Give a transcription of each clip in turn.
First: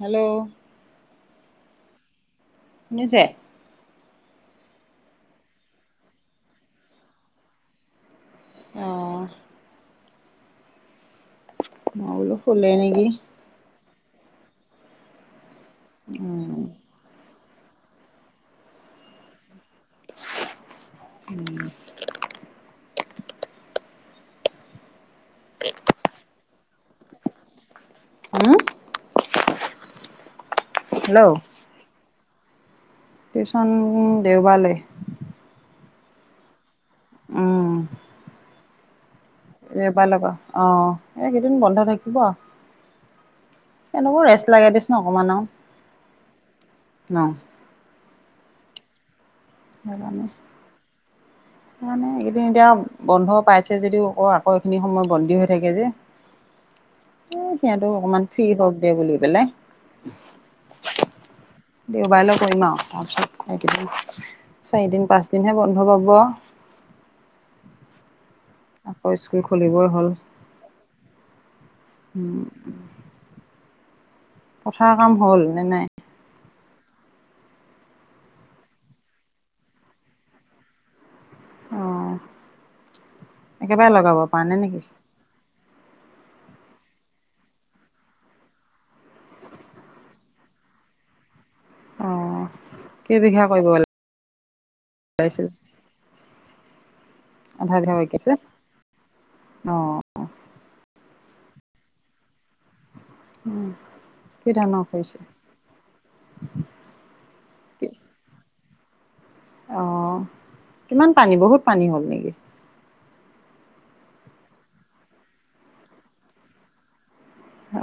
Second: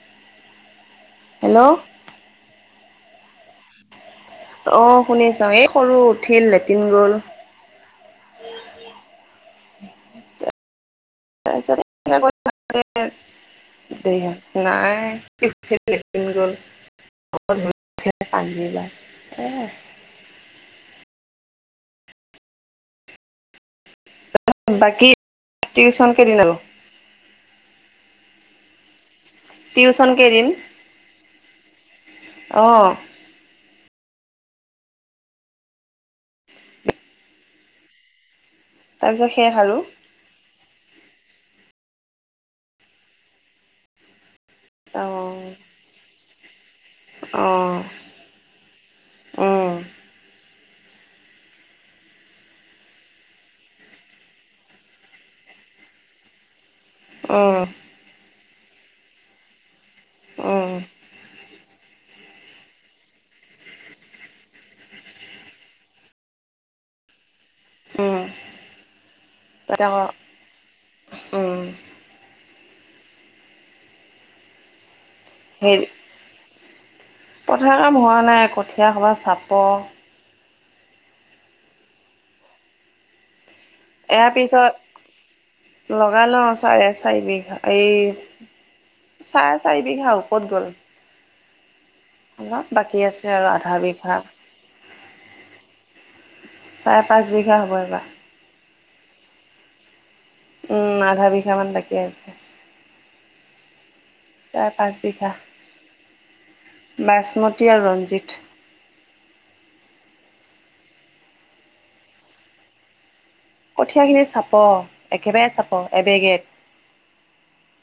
Hello. Hello. শুনিছে? অ শুনিছোঁ এই সৰু উঠিল লেট্ৰিন গ'ল। অ। তাৰপিছত মই বোলো শুলে নেকি। নাই [unintelligible] লেট্ৰিন গ'ল। উম [unintelligible] [inaudible] বাকী টিউচন কেইদিন আৰু? উম। টিউচন কেইদিন? হেল্ল'। অ। টিউচন দেওবাৰলৈ। উম। তাৰ পিছত সেইয়া [unintelligible] এইকেইদিন বন্ধ থাকিব [unintelligible] ৰেষ্ট। ৰেষ্ট লাগে দেচোন অ অকমান আও নহ। অ উম। সেইকাৰণে। মানে এইকেইদিন এতিয়া বন্ধ পাইছে যদিও [unintelligible] আকৌ এইখিনি সময় বন্দী হৈ থাকে যে। এ উম সিহঁতটো অকমান ফ্ৰী হওঁক দে বুলি পেলাই। উম [inaudible] দেওবাৰলৈ কৰিম আৰু [unintelligible] এইকেইদিন চাৰিদিন পাঁচদিনহে বন্ধ পাব। উম। আকৌ স্কুল তাতে খুলিবই আকৌ হ'ল। উম। উম। পথাৰৰ কাম হ'ল নে নাই? পথাৰৰ কাম হোৱা নাই কঠীয়া সোপা চাপো অ', একেবাৰে লগাব ইয়াৰ পৰা নাই নেকি? পিছত লগাই লওঁ চাৰে চাৰি বিঘা এই চাৰে চাৰি বিঘা ওপৰত গ'ল। অ', অলপ বাকী আছে কেইবিঘা আৰু কৰিব আধাৰ বিঘা। [unintelligible] চাৰে পাঁচ হ'ব আধা বিঘা এইবাৰ বাকী আছে। অ। উম আধা বিঘা মান বাকী আছে। উম। তাৰ পাঁচ বিঘা বাচমতী আৰু ৰঞ্জিত। অ', কিমান পানী বহুত পানী হ'ল নেকি? কঠিয়া খিনি চাপৰ একেবাৰে চাব এবেগেত।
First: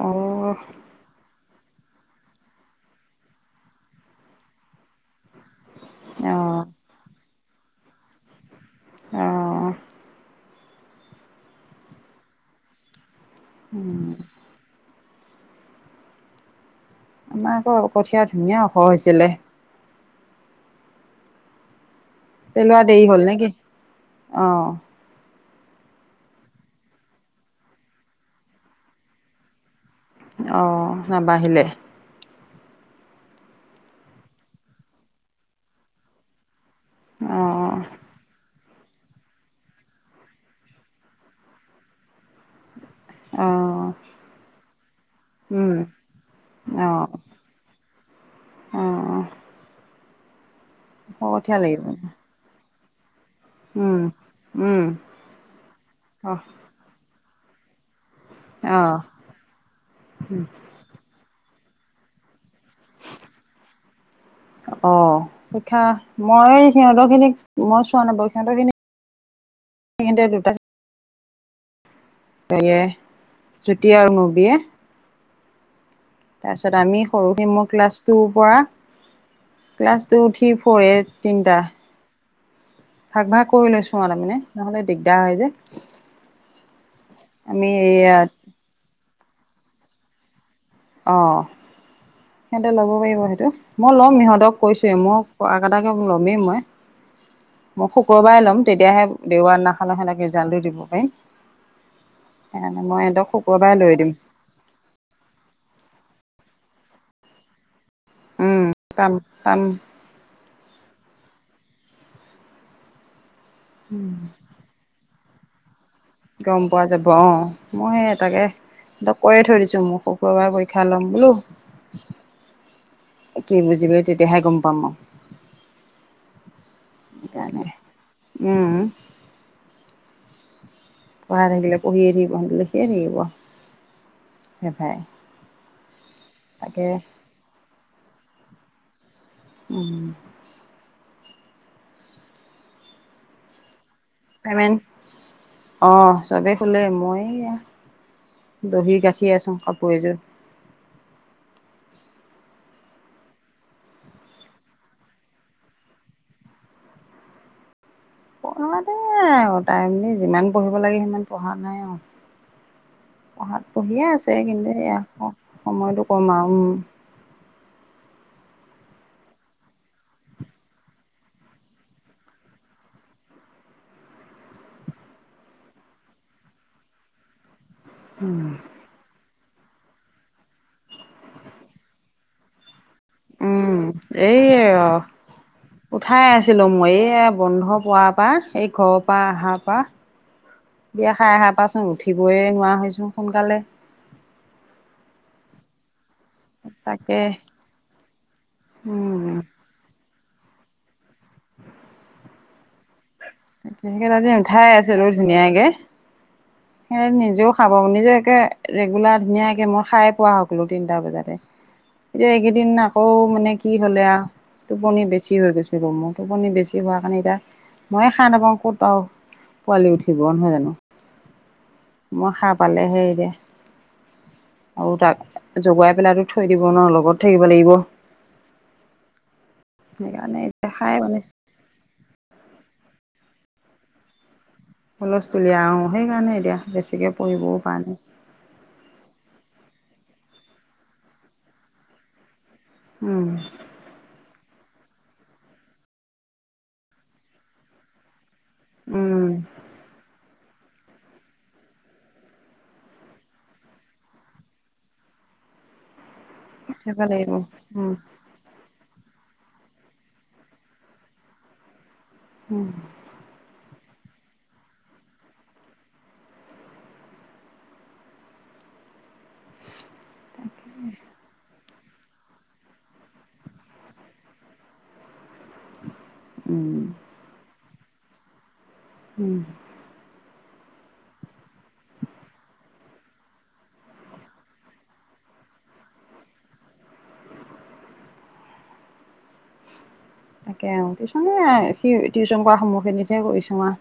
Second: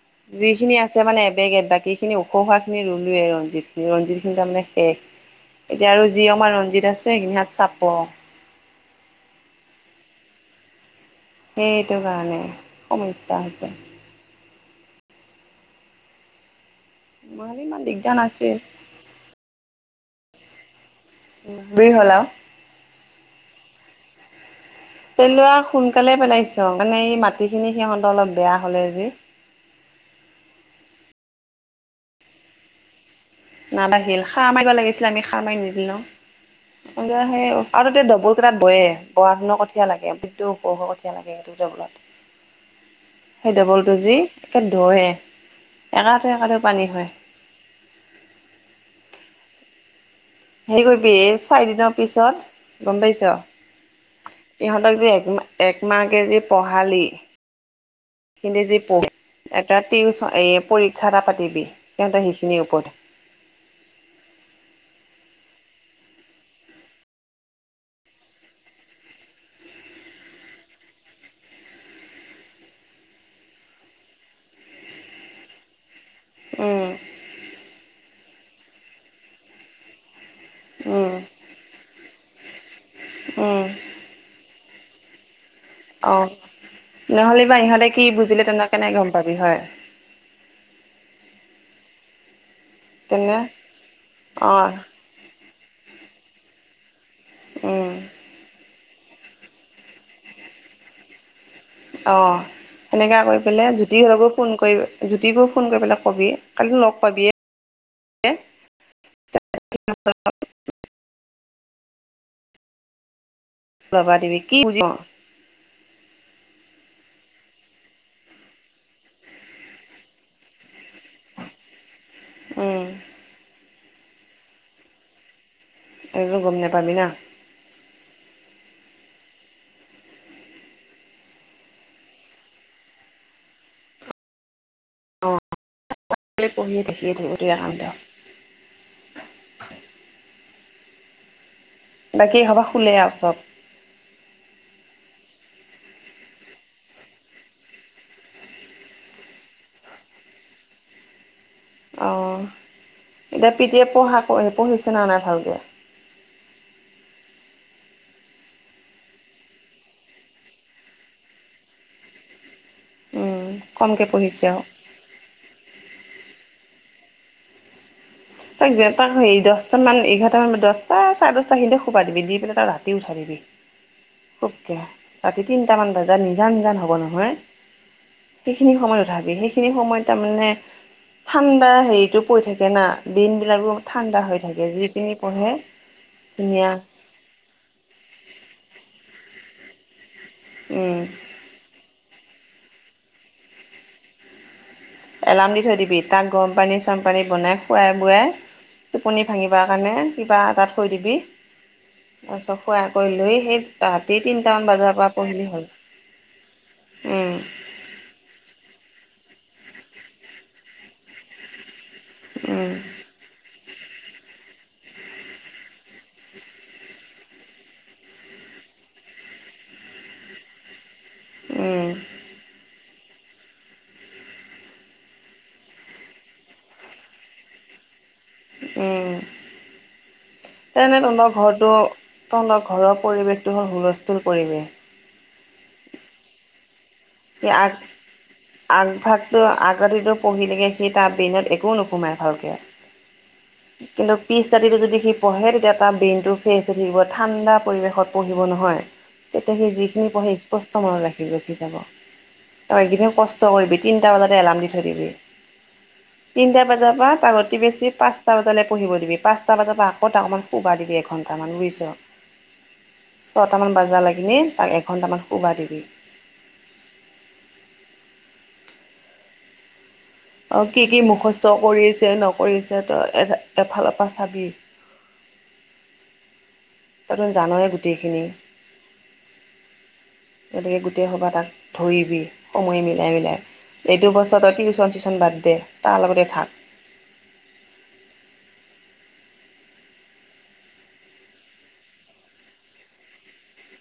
অ', যিখিনি আছে আছে মানে এবেগেত বাকীখিনি ওখ হোৱা খিনি ৰুলোৱে ৰঞ্জিত খিনি ৰঞ্জিত খিনি তাৰমানে শেষ। এতিয়া আৰু যি আমাৰ অ', ৰঞ্জিত আছে সেইখিনি হাত চাপৰ। অ'। সেইটো কাৰণে সমস্যা হৈছে। উম, আমাৰ নহ'লে ইমান আকৌ দিগদাৰ কঠীয়া নাছিল ধুনীয়া ওখ হৈছিলে। বিৰ হ'লা। পেলোৱা দেৰি হ'ল নে কি অ'। পেলোৱা আৰু সোনকালে পেলাইছ মানে এই মাটি খিনি সিহঁত অলপ বেয়া হলে যি। অ', নাবাঢ়িলে। নাবাঢ়িল সাৰ মাৰিবা লাগিছিলে আমি সাৰ মাৰি নিদিলোঁ সেই অ', আৰু তাতে তাত বয়ে বৰা ধানৰ কঠীয়া লাগে কঠীয়া লাগে সেইটো জ বলত সেই অ', ডবলটো যি একে দৱে উম, একাঠু, একাঠু পানী হয়। অ', অ'। হেৰি কৰিবি ওখ এই কঠীয়া লাগিব। চাৰিদিনৰ পিছত গ'ম পাইছ উম, উম। ইহঁতক যে এক একমাহে যে অ', পঢ় ভাল ই হিনিটে জি অ', পঢ়ি এটা টিম এ [unintelligible] পৰীক্ষা এটা পাতিবি সিহঁতে সেইখিনিৰ ওপৰতে। অ', পখীয়া মই সিহঁতৰ খিনিক মই চোৱা নাপওঁ সিহঁতৰ খিনিক সেইখিনিতে দুটা হেৰিয়ে জুতি আৰু মুবিয়ে তাৰপিছত উম আমি সৰুকি মোৰ ক্লাছটোৰ পৰা ক্লাছটো টু থ্ৰি ফ্ৰৰ এই উম তিনিটা। ভাগ, ভাগ উম কৰি লৈছোঁ আৰু তাৰমানে নহ'লে দিগদাৰ হয় যে। অ', নহ'লে বা আমি ইহঁতে কি ইয়াত বুজিলে তেনেক কেনে গ'ম পাবি হয়। অ'। সিহঁতে ল'ব পাৰিব তেনে সেইটো মই ল'ম ইিহঁতক অঁ কৈছোৱে মই ক কটাকে লমেই মই। মই উম শুক্ৰবাৰে ল'ম তেতিয়াহে দেওবাৰ দিনাখনা সেহঁনকে ৰিজাল্টটো দিব পাৰিম। অ', সেইকাৰণে মই সেনেকা সিহঁতক কৰি শুক্ৰবাৰে পেলাই লৈ যদি দিম হয় গৈ ফোন কৰিব জুতি বৌক ফোন কৰি পেলাই কবি কালি লগ পাবিয়ে। উম, কাম, কাম। বাবা দিবি কি পজ [unintelligible] গ'ম পোৱা যাব অ', মই সেই টাকে সিহঁতক কয় থৈ দিছোঁ মোৰ শুক্ৰবাৰ পৰীক্ষা ল'ম বোলো। উম কি বুজিলি তেতিয়াহে গ'ম পাম আও। এনেতো গম নাপাবি না। উম। পঢ়াই থাকিলে পঢ়িয়ে থাকিব সে লেখি থাকিব এটাই। অ', [unintelligible] পঢ়িয়ে দেখিয়ে থাকিব [unintelligible] উম। বাকী এই সবা শুলে আৰু চব। পেমেণ্ট অ', চবেই খোলে মই এয়া। দহি গাঠী আছুঙ কাপোৰ এযোৰ অ এতিয়া পিটিয়ে পঢ়া পঢ়িছেনা নাই ভালকে? কোনোমতে আৰু তাইমানে যিমান পঢ়িব লাগে সিমান পঢ়া নাই আৱ উম পঢ়াত পঢ়িয়ে কমকে আছে পঢ়িছে আৰু কিন্তু সেয়া সময়তটো কম আৰু উম তাক তাক হ দহটা মান, এঘাৰটা মান দহটা চাৰে দহটা খিনিতে সোবা দিবি দি পেলাই তাক ৰাতি উঠাই দিবি অকে ৰাতি তিনটামান বজাত নিজান নিজান হব নহয় উম সেইখিনি সময়ত উঠাবি সেইখিনি সময়ত তাৰমানে ঠাণ্ডা হেৰিটো পৰি থাকে না বিন বিলাকো উম ঠাণ্ডা হৈ এই থাকে যিখিনি পঢ়ে উঠাই আছিলো ধুনীয়া মই এইয়া বন্ধ পোৱা সেই ঘৰৰ পৰা অহাৰ পৰা উম বিয়া খাই অহাৰ পৰাচোন উঠি উঠিবই নোৱাৰা হৈছোঁ সোনকালে। এলাৰ্ম দি থৈ দিবি তাক গৰম পানী চৰম তাকে পানী বনাই খুৱাই বোৱাই টোপনি উম ভাঙিবা মানে কিবা এটা থৈ দিবি- তাৰপিছত খোৱাই কৰি লৈ সেই ৰাতি সেকেইটা দিন তিনিটামান উঠাই বজাৰ আছিলোঁ পৰা পঢ়িলি হ'ল ধুনীয়কে সি উম নিজেও খাব নিজেএকে ৰেগুলাৰ ধুনীয়াকে মই খাই পোৱা সকলো তিনটা বজাতে এতিয়া এইকেইদিন উম আকৌ মানে কি হলে আও টোপনি বেছি হৈ গৈছে মোৰ টোপনি বেছি হোৱাৰ কাৰণে এতিয়া ময়ে সাৰ নাপাওঁ ক'ত আও পোৱালি উঠিব নহয় জানো উম মই সাৰ পালেহে এতিয়া আৰু তাক জগুৱাই পেলাইতো থৈ দিব নোৱাৰোঁ লগত থাকিব লাগিব। সেইকাৰণে এতিয়া উম খাই এনে মানে তহঁতৰ ঘৰটো তহঁতৰ ঘৰৰ পৰিৱেশটো হ'ল হুলষ্টোলিয়া পৰিৱেশ হুলোষ্টোলিয়া অহ সেইকাৰণে এতিয়া বেছিকে পঢ়িবও পৰা এয়াত নাই আগভাগটো আগৰাতিটো পঢ়িলেকে সি তাৰ ব্ৰেইনত একো নোসোমায় ভালকে। উম কিন্তু পিছ ৰাতিটো যদি সি পঢ়ে তেতিয়া তাৰ ব্ৰেইনটো ফ্ৰেচ হৈ থাকিব ঠাণ্ডা পৰিৱেশত পঢ়িব নহয় উম তেতিয়া সেই যিখিনি পঢ়ে স্পষ্ট মনত ৰাখি ৰাখি যাব। তই এইকেদিন কষ্ট কৰিবি তিনটা বজাতে এলাৰ্ম দি থৈ দিবি। তিনটা বজাৰ থাকিব পৰা লাগিব তাক অতি উম বেছি পাঁচ টা বজালে পঢ়িব দিবি। পাঁচটা বজাৰ পৰা আকৌ তাক অকণমান শুবা দিবি এঘণ্টামান বুইছ উম ছটামান বজা লাগিলে তাক এঘণ্টামান শুবা দিবি। [inaudible] আৰু কি কি মুখস্থ কৰিছে নকৰিছে তই এ এফালপা চাবি। ওম তইতো জানই গোটেইখিনি উম গতিকে গোটেই সোপাই তাক ধৰিবি সময় মিলাই মিলাই। এইটো বছৰত টিউচন চিউচন বাদ দে তাৰ লগতে থাক। তাকে আৱ টিউচন সেইয়াই সি টিউচন কৰা সময়খিনিতহে কৰিছোঙ আৱ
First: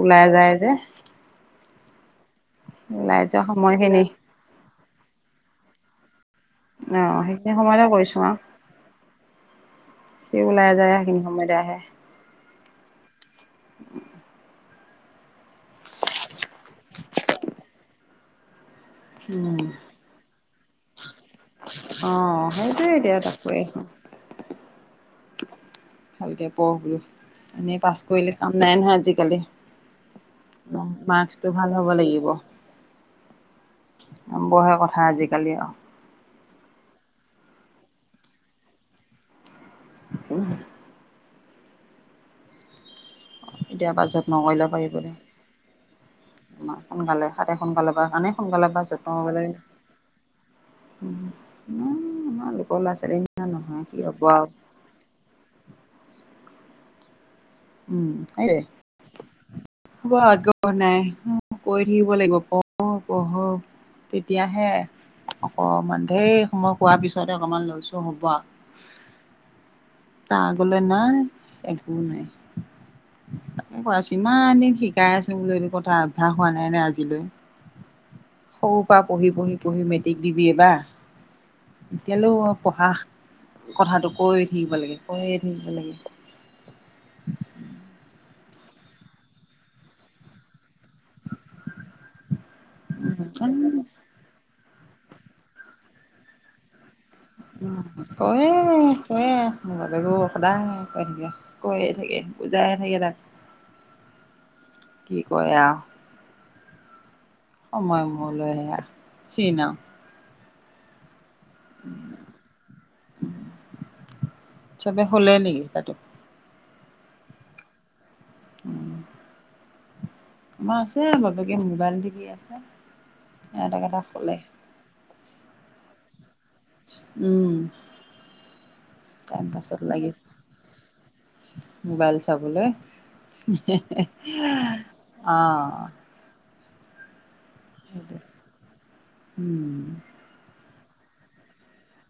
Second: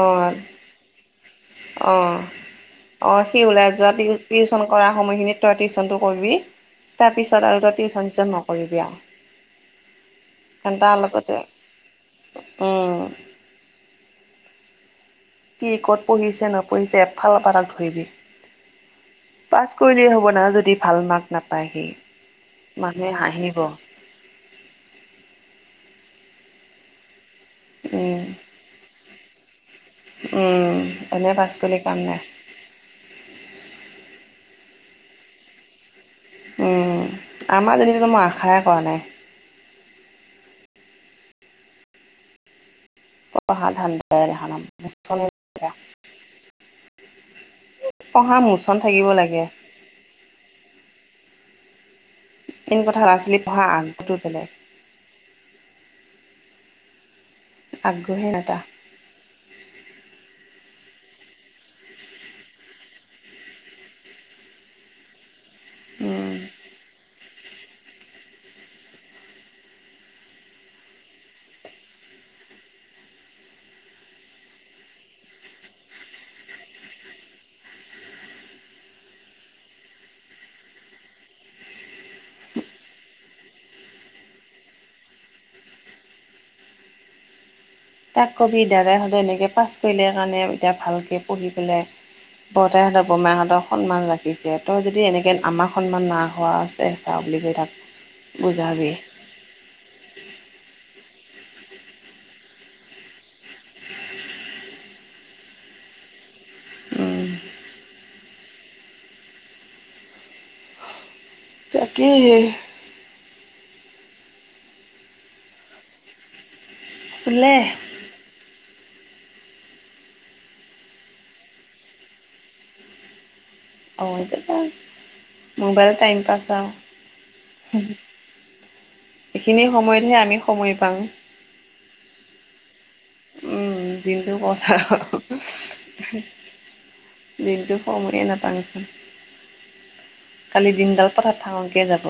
অ যে অ অ সি ওলাই যোৱা টি টিউচন কৰা সময়খিনিত তই টিউচনটো কৰিবি। অঁ তাৰপিছত সেইখিনি আৰু তই সময়তে কৰিছোঁ টিউচন-চিচন আৰু ন কৰিবি আৰু সি ওলাই ঘান্টা যায় সেইখিনি লগতে সময়তে আহে উম, [inaudible] কি ক'ত পঢ়িছে নপঢ়িছে এফালৰ পৰা তাক ধৰিবি। পাছ কৰিলেই হ'ব না যদি ভাল মাৰ্ক নাপায় সি অঁ সেইটোৱে মানুহে এতিয়া তাক কৈ হাঁহিব। আছোঁ ভালকৈ পঢ় বুলো এনেই পাছ উম কৰিলে কাম নাই নহয় আজিকালি। উম এনে পাছ মাৰ্কছটো ভাল কৰিলে হ'ব কাম নাই লাগিব। নম্বৰহে কথা আজিকালি আৰু। উম, আমাৰ জনীতো মই আশাই কৰা নাই। উম, মই পঢ়া এতিয়াৰ পৰা ধাণ্ডাই যত্ন দেখা নাপাওঁ। [unintelligible] উম, পঢ়া মোচন তোমালোকৰ থাকিব লাগে। ল'ৰা ছোৱালী নিচিনা নহয় মেইন কি কথা ল'ৰা ছোৱালী পঢ়া হব আগ্ৰহটো বেলেগ আৰু! উম, আগ্ৰহে সেইটোৱেই। [inaudible] আগ্ৰহ নাই কৈ থাকিব লাগিব পঢ় অ পঢ় অ। তেতিয়াহে অকমান ধেই উম, সময় কোৱাৰ পিছত, তাতে অকণমান লৰ চৰ হ'ব আউ, তাৰ আগলৈ নাই একো নাই, [inaudible] তাকে কৈ আছো ইমান দিন শিকাই আছো বেলো এইটো কথা অভ্যাস হোৱা নাই ন আজিলৈ, সৰু পৰা পঢ়ি পঢ়ি পঢ়ি মেট্ৰিক দিবি এ বা, এতিয়ালৈও পঢ়া কথাটো কৈয়ে থাকিব লাগে কৈয়ে থাকিব লাগে। [inaudible] তাক কবি দাদাই সঁতে এনেকৈ পাছ কৰিলে কাৰণে এতিয়া ভালকৈ পঢ়ি পেলাই, বৰতাহঁতৰ বোমাহঁতৰ সন্মান ৰাখিছে তই যদি এনেকে আমাৰ সন্মান ম না হোৱা আছে চাও বুলি, কৈ থাক কৈয়েই বুজাবি কৈয়েই আছ মোৰ বাপেকো সদায় কৈ থাকে কৈয়ে থাকে বুজায়ে থাকে তাক। কি কয় আৰু, উম, সময় মূলৈহে আৰু চিনাওঁ, তাকেহে, চবে শুলে নেকি তাতে, শুলে, [inaudible] আমাৰ আছে বাপেকে মোবাইল টিপি আছে। এটাক এটা শুলে আৰুতি মোবাইল টাইম পাছ উম আৰু, টাইম এইখিনি পাছত সময়তহে লাগিছে আমি সময় পাওঁ। মোবাইল চাবলৈ, উম দিনটো কথা। অ দিনটো সেইটো সময়ে নাপাওঁচোন, উম কালি দিনডাল পথাত থাঙকে যাব।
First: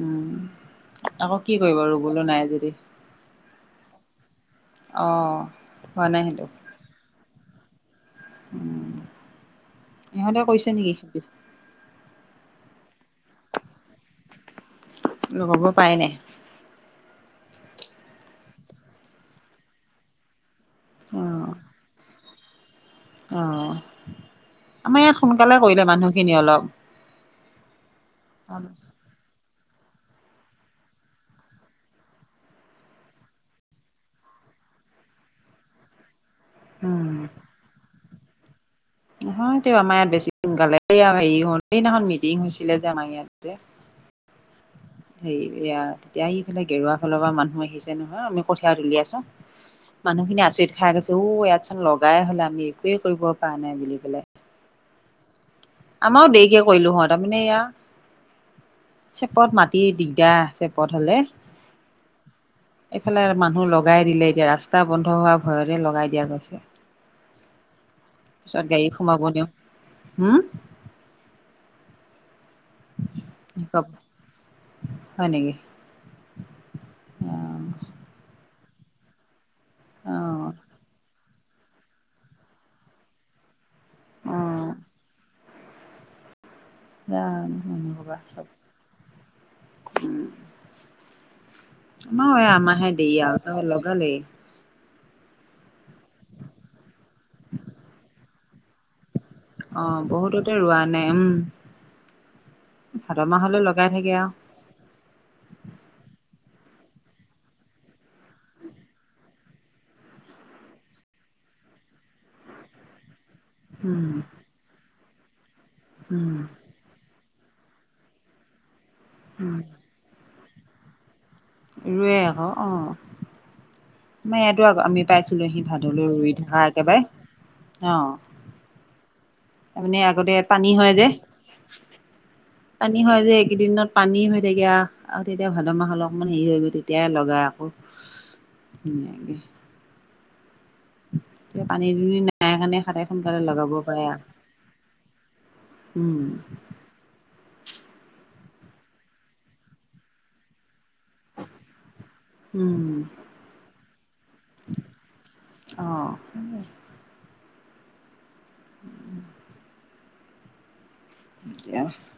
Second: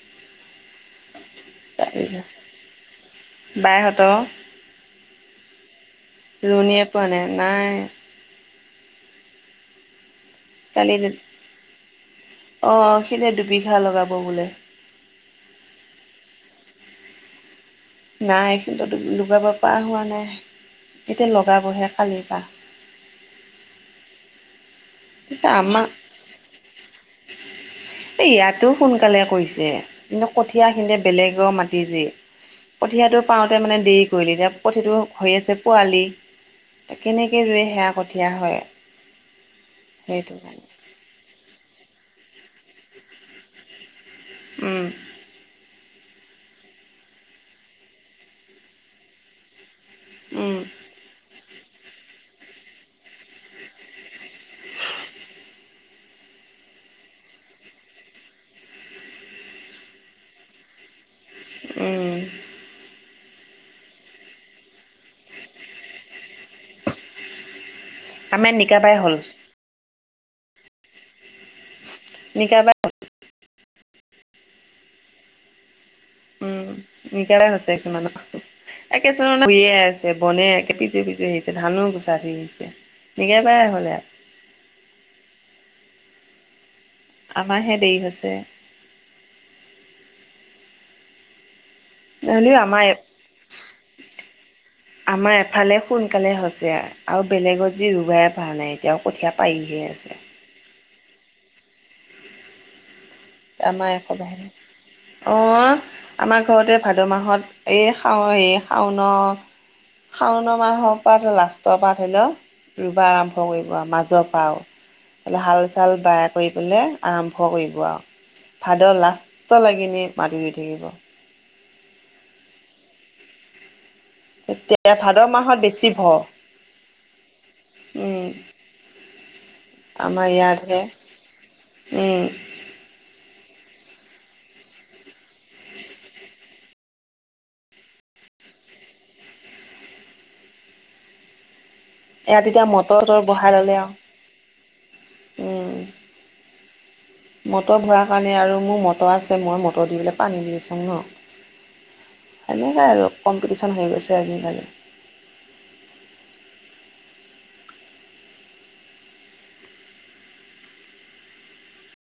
উম আকৌ কি কৰিব ৰুবলো নাই যদি। বাইহঁত অঁ ৰুণিয়ীয়ে পোৱা নাই নাই, উ ইহঁতেও, কালি যে অ' সি এতিয়া দুবিঘা লগাব বোলে। লগাব পাৰাই নাই? নাই সিহঁত লগাব পৰা হোৱা নাই এতিয়া অ', লগাবহে কালি পা। অ', আমাৰ ইয়াত সোনকালে কৰিলে মানুহখিনিয়ে অলপ। এ ইয়াতো সোনকালে কৰিছে। কিন্তু কঠীয়া সিহঁতে বেলেগ মাতি দি। কঠীয়াটো পাওঁতে মানে দেৰি কৰিলে এতিয়া কঠীয়াটো হৈ আছে পোৱালি। তে উম, কেনেকে ৰোৱে হেয়া কঠীয়া হয়! নহয় এই আমাৰ ইয়াত বেছি সেইটো কাৰণে সোনকালে হেৰি হ'ল সেইদিনাখন মিটিং হৈছিলে যে আমাৰ ইয়াত যে। উম। হেৰি এয়া তেতিয়া ইফালে গেৰুৱা ফালৰ পৰা মানুহ আহিছে নহয় আমি কঠীয়া তুলি আছো। মানুহখিনি উম আচৰিত খাই গৈছে অওঁ ইয়াত চোন লগাই হ'লে আমি একোৱেই কৰিব পৰা নাই বুলি পেলে। আমাৰও দেৰিকে কৰিলো হয়, তাৰমানে এয়া চেপত মাটি দিগদাৰ চেপত হ'লে। উম এফালে মানুহ লগ লগাই দিলে এতিয়া ৰাস্ত তা বন্ধ হোৱা ভয়তে লগাই দিয়া গৈছে আমাৰ পিছত গাড়ী নিকাবাই হ'ল সোমাব দিওঁ। হম? [inaudible] হয়, নেকি? উম, অ [unintelligible] একে [unintelligible] আছে অ বনে একে [unintelligible] ধানো গুচা উঠি আাহিছে [unintelligible] হ'লে আৰু। অ'। জানো আমাৰহে মানুহ দেৰি খোপা হৈছে চব উম। আমাৰো নহ'লেও আমাৰ আমাৰহে দেৰি আৰু তেওঁ লগালেই। আমাৰ এফালে সোনকালে হৈছে আৰু বেলেগত যি ৰুবাই পৰা নাই। তেওঁ কঠীয়া পাৰিহে আছে। তেওঁ ৰোৱা নাই উম ভাদ মাহলৈ লগাই থাকে আৰু। অ', আমাৰ ঘৰতে ভাদ মাহত এই শাও এই শাওনৰ শাওনা মাহৰ পৰা লাষ্টৰ পৰা ধৰি ল। ৰুবা আৰম্ভ কৰিব আৰু উম মাজৰ পা আৰু এনে হাল চাল বাই উম কৰি পেলাই আৰম্ভ কৰিব আৰু ভাদৰ উম লাষ্টলৈ কিনি মাটি ধৰুই থাকিব। ৰোৱে আকৌ অ'। তোমাৰ ইয়াতো আকৌ তেতিয়া আমি ভাদ পাইছিলো মাহত আহি বেছি ভাদলৈ ভৰ ৰুই থকা একেবাৰে অ'। উম তাৰমানে আমাৰ আগতে ইয়াত পানী ইয়াতহে হয় যে। উম পানী হয় যে এইকেইদিনত পানী হৈ থাকে আৰু। আৰু তেতিয়া ভাদ মাহ অলকপমান হেৰি হৈ গৈ তেতিয়াই লগাই আকৌ ধুনীয়াকে। এতিয়া পানী দুনী নাই ইয়াত তেতিয়া কাৰণে মটৰ সাহঁতে তটৰ সোনকালে বহাই লগাব ললে পাৰে আৰু। উম। মটৰ ভৰাই কাৰণে আৰু মোৰ মটৰ আছে মই মটৰ দি পেলাই পানী দি চোং ন। হেনেকুৱাই উম আৰু কম্পিটিচন হৈ গৈছে আজিকালি। অ'। [inaudible]